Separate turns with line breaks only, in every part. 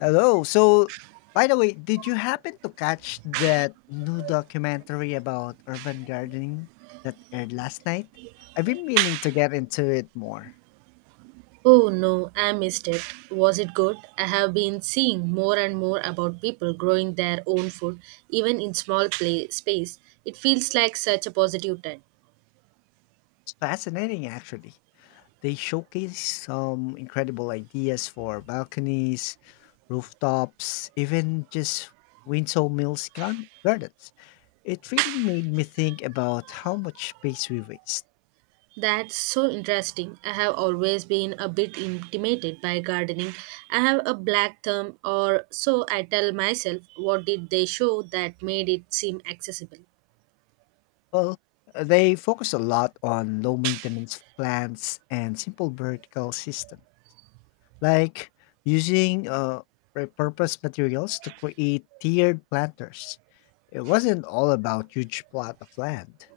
Hello. So, by the way, did you happen to catch that new documentary about urban gardening that aired last night? I've been meaning to get into it more.
Oh no, I missed it. Was it good? I have been seeing more and more about people growing their own food, even in small play space. It feels like such a positive trend.
It's fascinating, actually. They showcase some incredible ideas for balconies, rooftops, even just windsow mills gardens. It really made me think about how much space we waste.
That's so interesting. I have always been a bit intimidated by gardening. I have a black thumb, or so I tell myself. What did they show that made it seem accessible?
Well, they focus a lot on low maintenance plants and simple vertical system, like using repurposed materials to create tiered planters. It wasn't all about huge plot of land.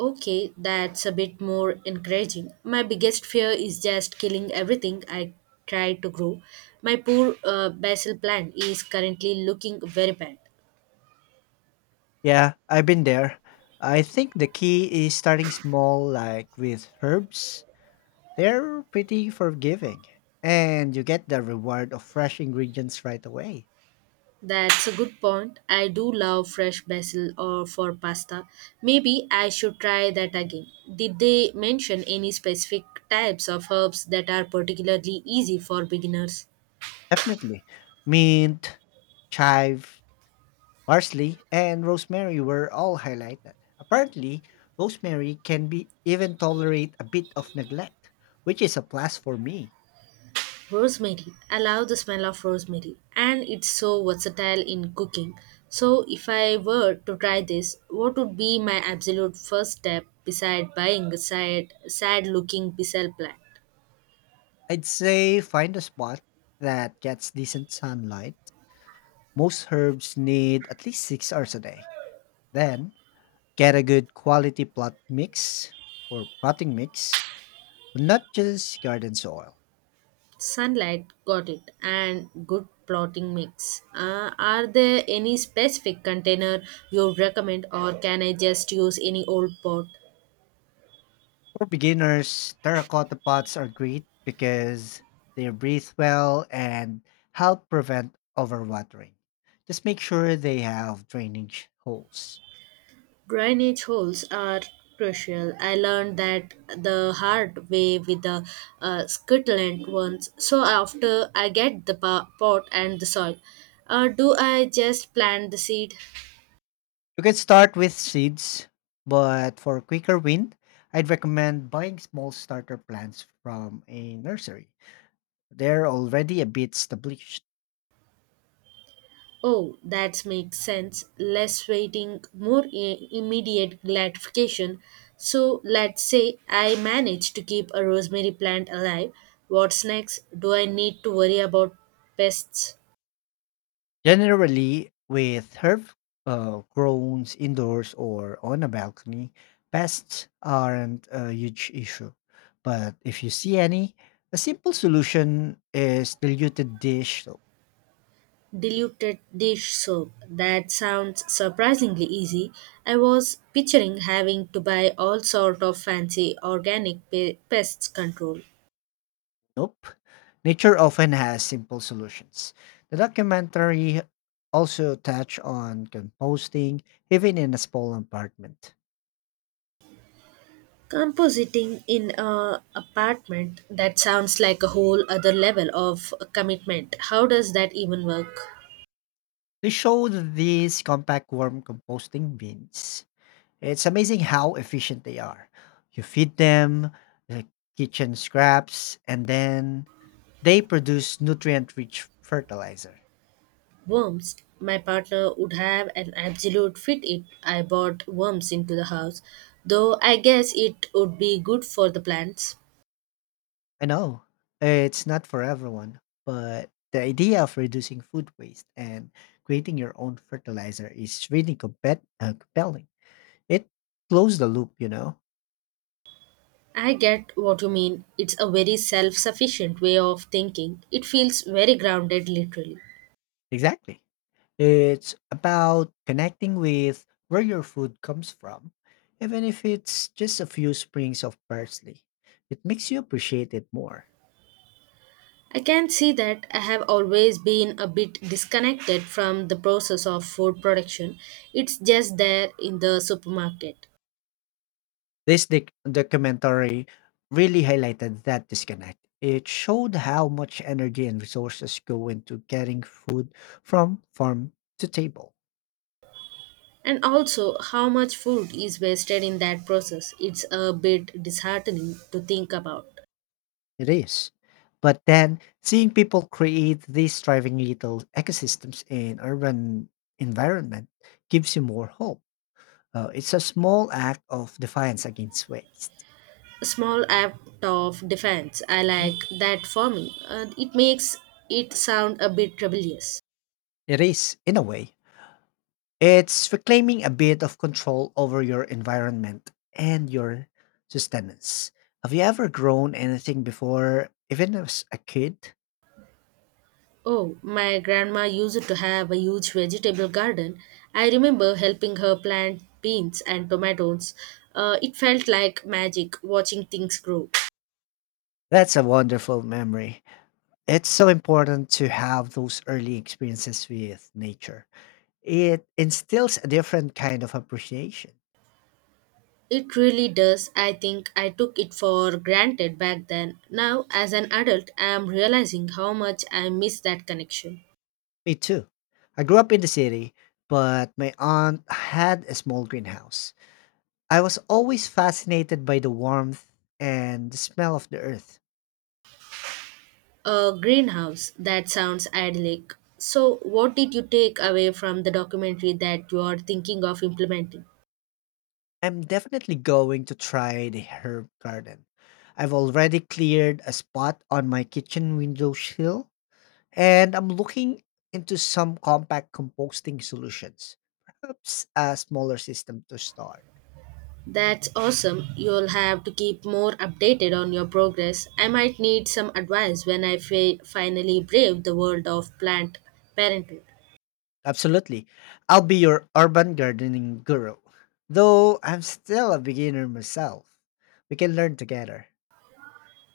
Okay, that's a bit more encouraging. My biggest fear is just killing everything I try to grow. My poor basil plant is currently looking very bad.
Yeah, I've been there. I think the key is starting small, like with herbs. They're pretty forgiving, and you get the reward of fresh ingredients right away.
That's a good point. I do love fresh basil or for pasta. Maybe I should try that again. Did they mention any specific types of herbs that are particularly easy for beginners?
Definitely. Mint, chive, parsley and rosemary were all highlighted. Apparently, rosemary can be even tolerate a bit of neglect, which is a plus for me.
Rosemary. I love the smell of rosemary and it's so versatile in cooking. So, if I were to try this, what would be my absolute first step beside buying a sad, sad looking pisel plant?
I'd say find a spot that gets decent sunlight. Most herbs need at least 6 hours a day. Then, get a good quality plot mix or potting mix, not just garden soil.
Sunlight, got it, and good plotting mix. Are there any specific container you recommend, or can I just use any old pot?
For beginners, terracotta pots are great because they breathe well and help prevent overwatering. Just make sure they have drainage holes.
Drainage holes are crucial. I learned that the hard way with the Scotland ones. So after I get the pot and the soil, do I just plant the seed?
You can start with seeds, but for quicker wind, I'd recommend buying small starter plants from a nursery. They're already a bit established.
Oh, that makes sense. Less waiting, more immediate gratification. So let's say I manage to keep a rosemary plant alive. What's next? Do I need to worry about pests?
Generally, with herb grown indoors or on a balcony, pests aren't a huge issue. But if you see any, a simple solution is diluted dish soap.
Diluted dish soap. That sounds surprisingly easy. I was picturing having to buy all sort of fancy organic pest control.
Nope. Nature often has simple solutions. The documentary also touched on composting, even in a small apartment.
Compositing in a apartment that sounds like a whole other level of commitment. How does that even work?
They showed these compact worm composting bins. It's amazing how efficient they are. You feed them the kitchen scraps, and then they produce nutrient rich fertilizer.
Worms. My partner would have an absolute fit if I bought worms into the house, though I guess it would be good for the plants.
I know it's not for everyone, but the idea of reducing food waste and creating your own fertilizer is really compelling. It closes the loop, you know?
I get what you mean. It's a very self sufficient way of thinking. It feels very grounded, literally.
Exactly. It's about connecting with where your food comes from, even if it's just a few sprigs of parsley. It makes you appreciate it more.
I can see that I have always been a bit disconnected from the process of food production. It's just there in the supermarket.
This documentary really highlighted that disconnect. It showed how much energy and resources go into getting food from farm to table.
And also, how much food is wasted in that process? It's a bit disheartening to think about.
It is. But then seeing people create these thriving little ecosystems in urban environment gives you more hope. It's a small act of defiance against waste.
A small act of defense, I
Mm.
like that for me. It makes it sound a bit rebellious.
It is, in a way. It's reclaiming a bit of control over your environment and your sustenance. Have you ever grown anything before, even as a kid?
Oh, my grandma used to have a huge vegetable garden. I remember helping her plant beans and tomatoes. It felt like magic watching things grow.
That's a wonderful memory. It's so important to have those early experiences with nature. It instills a different kind of appreciation.
It really does. I think I took it for granted back then. Now, as an adult, I am realizing how much I miss that connection.
Me too. I grew up in the city, but my aunt had a small greenhouse. I was always fascinated by the warmth and the smell of the earth.
A greenhouse, that sounds idyllic. So, what did you take away from the documentary that you are thinking of implementing?
I'm definitely going to try the herb garden. I've already cleared a spot on my kitchen window sill, and I'm looking into some compact composting solutions. Perhaps a smaller system to start.
That's awesome. You'll have to keep more updated on your progress. I might need some advice when I finally brave the world of plant parenthood.
Absolutely. I'll be your urban gardening guru. Though I'm still a beginner myself. We can learn together.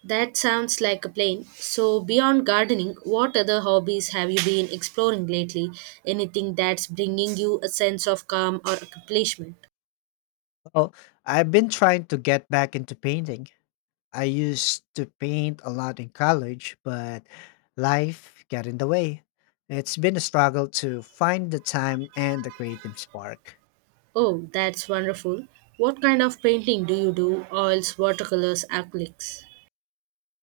That sounds like a plan. So, beyond gardening, what other hobbies have you been exploring lately? Anything that's bringing you a sense of calm or accomplishment?
Oh, I've been trying to get back into painting. I used to paint a lot in college, but life got in the way. It's been a struggle to find the time and the creative spark.
Oh, that's wonderful. What kind of painting do you do? Oils, watercolors, acrylics?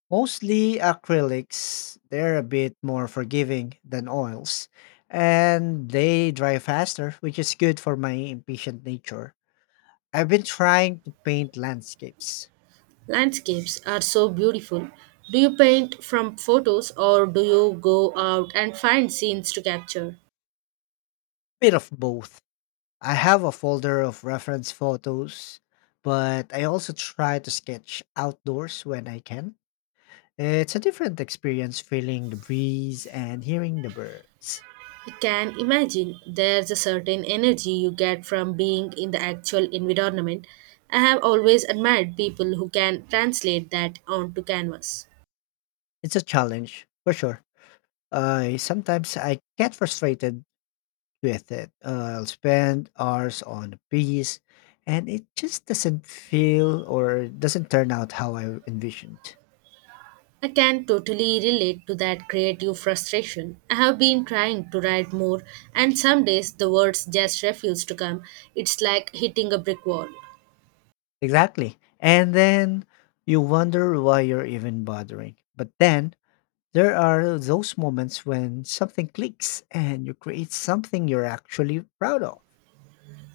Mostly acrylics, they're a bit more forgiving than oils, and they dry faster, which is good for my impatient nature. I've been trying to paint landscapes,
Landscapes are so beautiful. Do you paint from photos or do you go out and find scenes to capture?
bit of both. I have a folder of reference photos, but I also try to sketch outdoors when I can. It's a different experience feeling the breeze and hearing the birds.
You can imagine there's a certain energy you get from being in the actual environment. I have always admired people who can translate that onto canvas.
It's a challenge, for sure. I sometimes I get frustrated with it. I'll spend hours on a piece and it just doesn't feel or doesn't turn out how I envisioned.
I can totally relate to that creative frustration. I have been trying to write more, and some days the words just refuse to come. It's like hitting a brick wall.
Exactly. And then you wonder why you're even bothering. But then there are those moments when something clicks and you create something you're actually proud of.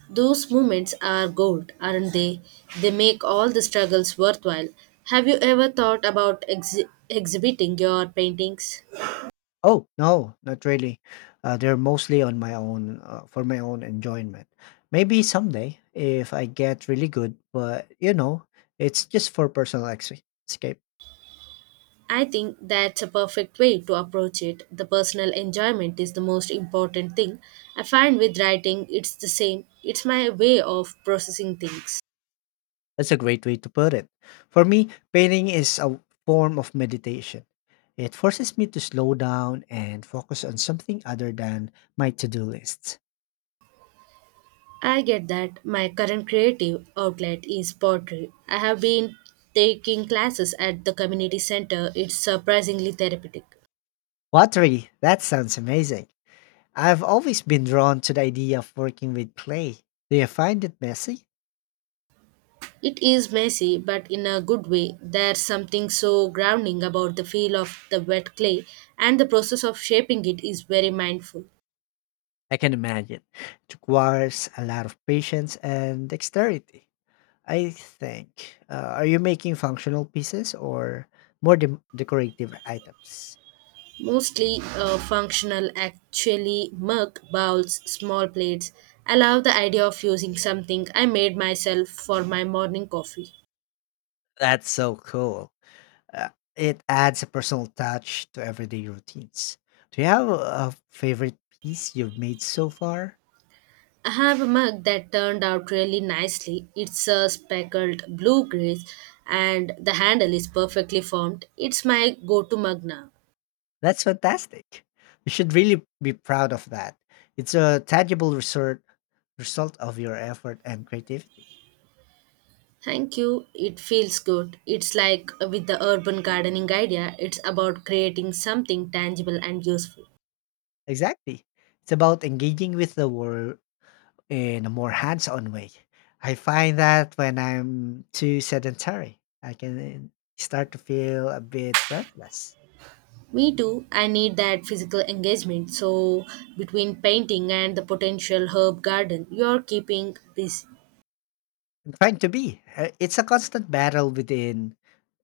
Those moments are gold, aren't they? They make all the struggles worthwhile. Have you ever thought about exhibiting your paintings?
Oh, no, not really. They're mostly on my own, for my own enjoyment. Maybe someday if I get really good, but you know, it's just for personal escape.
I think that's a perfect way to approach it. The personal enjoyment is the most important thing. I find with writing it's the same. It's my way of processing things.
That's a great way to put it. For me, painting is a form of meditation. It forces me to slow down and focus on something other than my to do lists.
I get that my current creative outlet is pottery. I have been taking classes at the community center. It's surprisingly therapeutic.
Pottery, that sounds amazing. I've always been drawn to the idea of working with clay. Do you find it messy?
It is messy, but in a good way. There's something so grounding about the feel of the wet clay, and the process of shaping it is very mindful.
I can imagine. It requires a lot of patience and dexterity. I think. Are you making functional pieces or more decorative items?
Mostly functional, actually, mug, bowls, small plates. I love the idea of using something I made myself for my morning coffee.
That's so cool. Uh, it adds a personal touch to everyday routines. Do you have a favorite piece you've made so far?
I have a mug that turned out really nicely. It's a speckled blue grace, and the handle is perfectly formed. It's my go to mug now.
That's fantastic. You should really be proud of that. It's a tangible result of your effort and creativity.
Thank you. It feels good. It's like with the urban gardening idea, it's about creating something tangible and useful.
Exactly. It's about engaging with the world in a more hands on way. I find that when I'm too sedentary, I can start to feel a bit restless.
Me too, I need that physical engagement. So, between painting and the potential herb garden, you're keeping busy.
I'm trying to be. It's a constant battle within.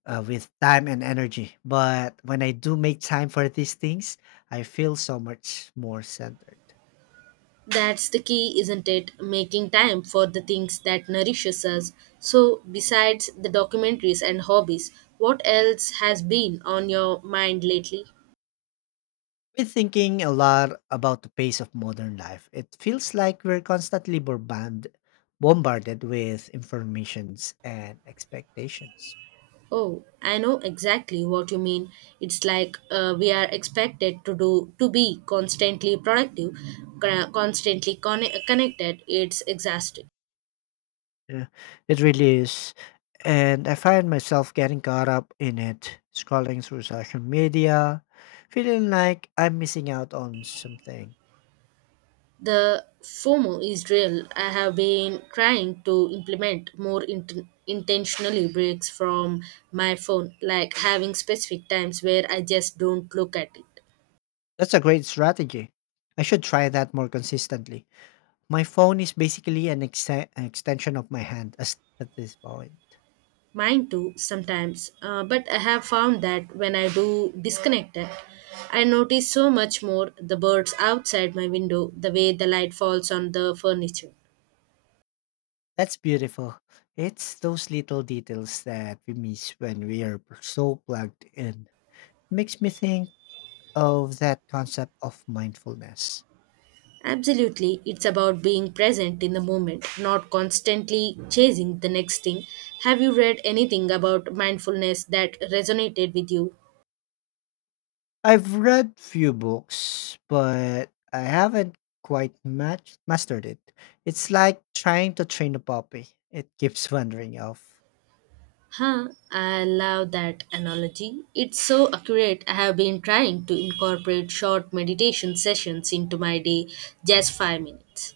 With time and energy, but when I do make time for these things I feel so much more centered.
That's the key, isn't it? Making time for the things that nourishes us. So, besides the documentaries and hobbies, what else has been on your mind lately?
Been thinking a lot about the pace of modern life. It feels like we're constantly bombarded with informations and expectations.
Oh, I know exactly what you mean. It's like we are expected to do to be constantly productive, constantly connected. It's exhausting.
Yeah, it really is. And I find myself getting caught up in it, scrolling through social media, feeling like I'm missing out on something.
The FOMO is real. I have been trying to implement more intentionally breaks from my phone, like having specific times where I just don't look at it.
That's a great strategy. I should try that more consistently. My phone is basically an extension of my hand at this point.
Mine too, sometimes. But I have found that when I do disconnect it, I notice so much more the birds outside my window, the way the light falls on the furniture.
That's beautiful. It's those little details that we miss when we are so plugged in. It makes me think of that concept of mindfulness.
Absolutely, it's about being present in the moment, not constantly chasing the next thing. Have you read anything about mindfulness that resonated with you?
I've read few books, but I haven't quite mastered it. It's like trying to train a puppy. It keeps wandering off.
Huh, I love that analogy. It's so accurate. I have been trying to incorporate short meditation sessions into my day, just 5 minutes.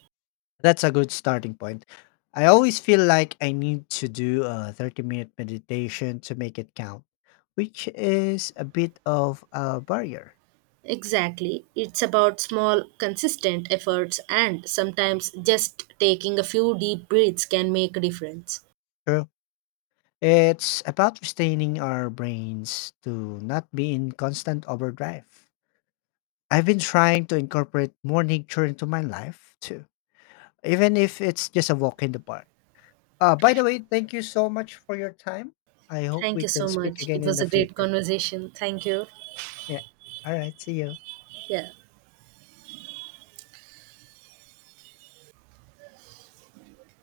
That's a good starting point. I always feel like I need to do a 30-minute minute meditation to make it count, which is a bit of a barrier.
Exactly. It's about small, consistent efforts, and sometimes just taking a few deep breaths can make a difference.
True. It's about restraining our brains to not be in constant overdrive. I've been trying to incorporate more nature into my life too, even if it's just a walk in the park. By the way, thank you so much for your time. I hope
Thank
we
you
can
so
speak
much.
again
It
in
was
the
a great
future.
conversation. Thank you.
Yeah. All right. See you.
Yeah.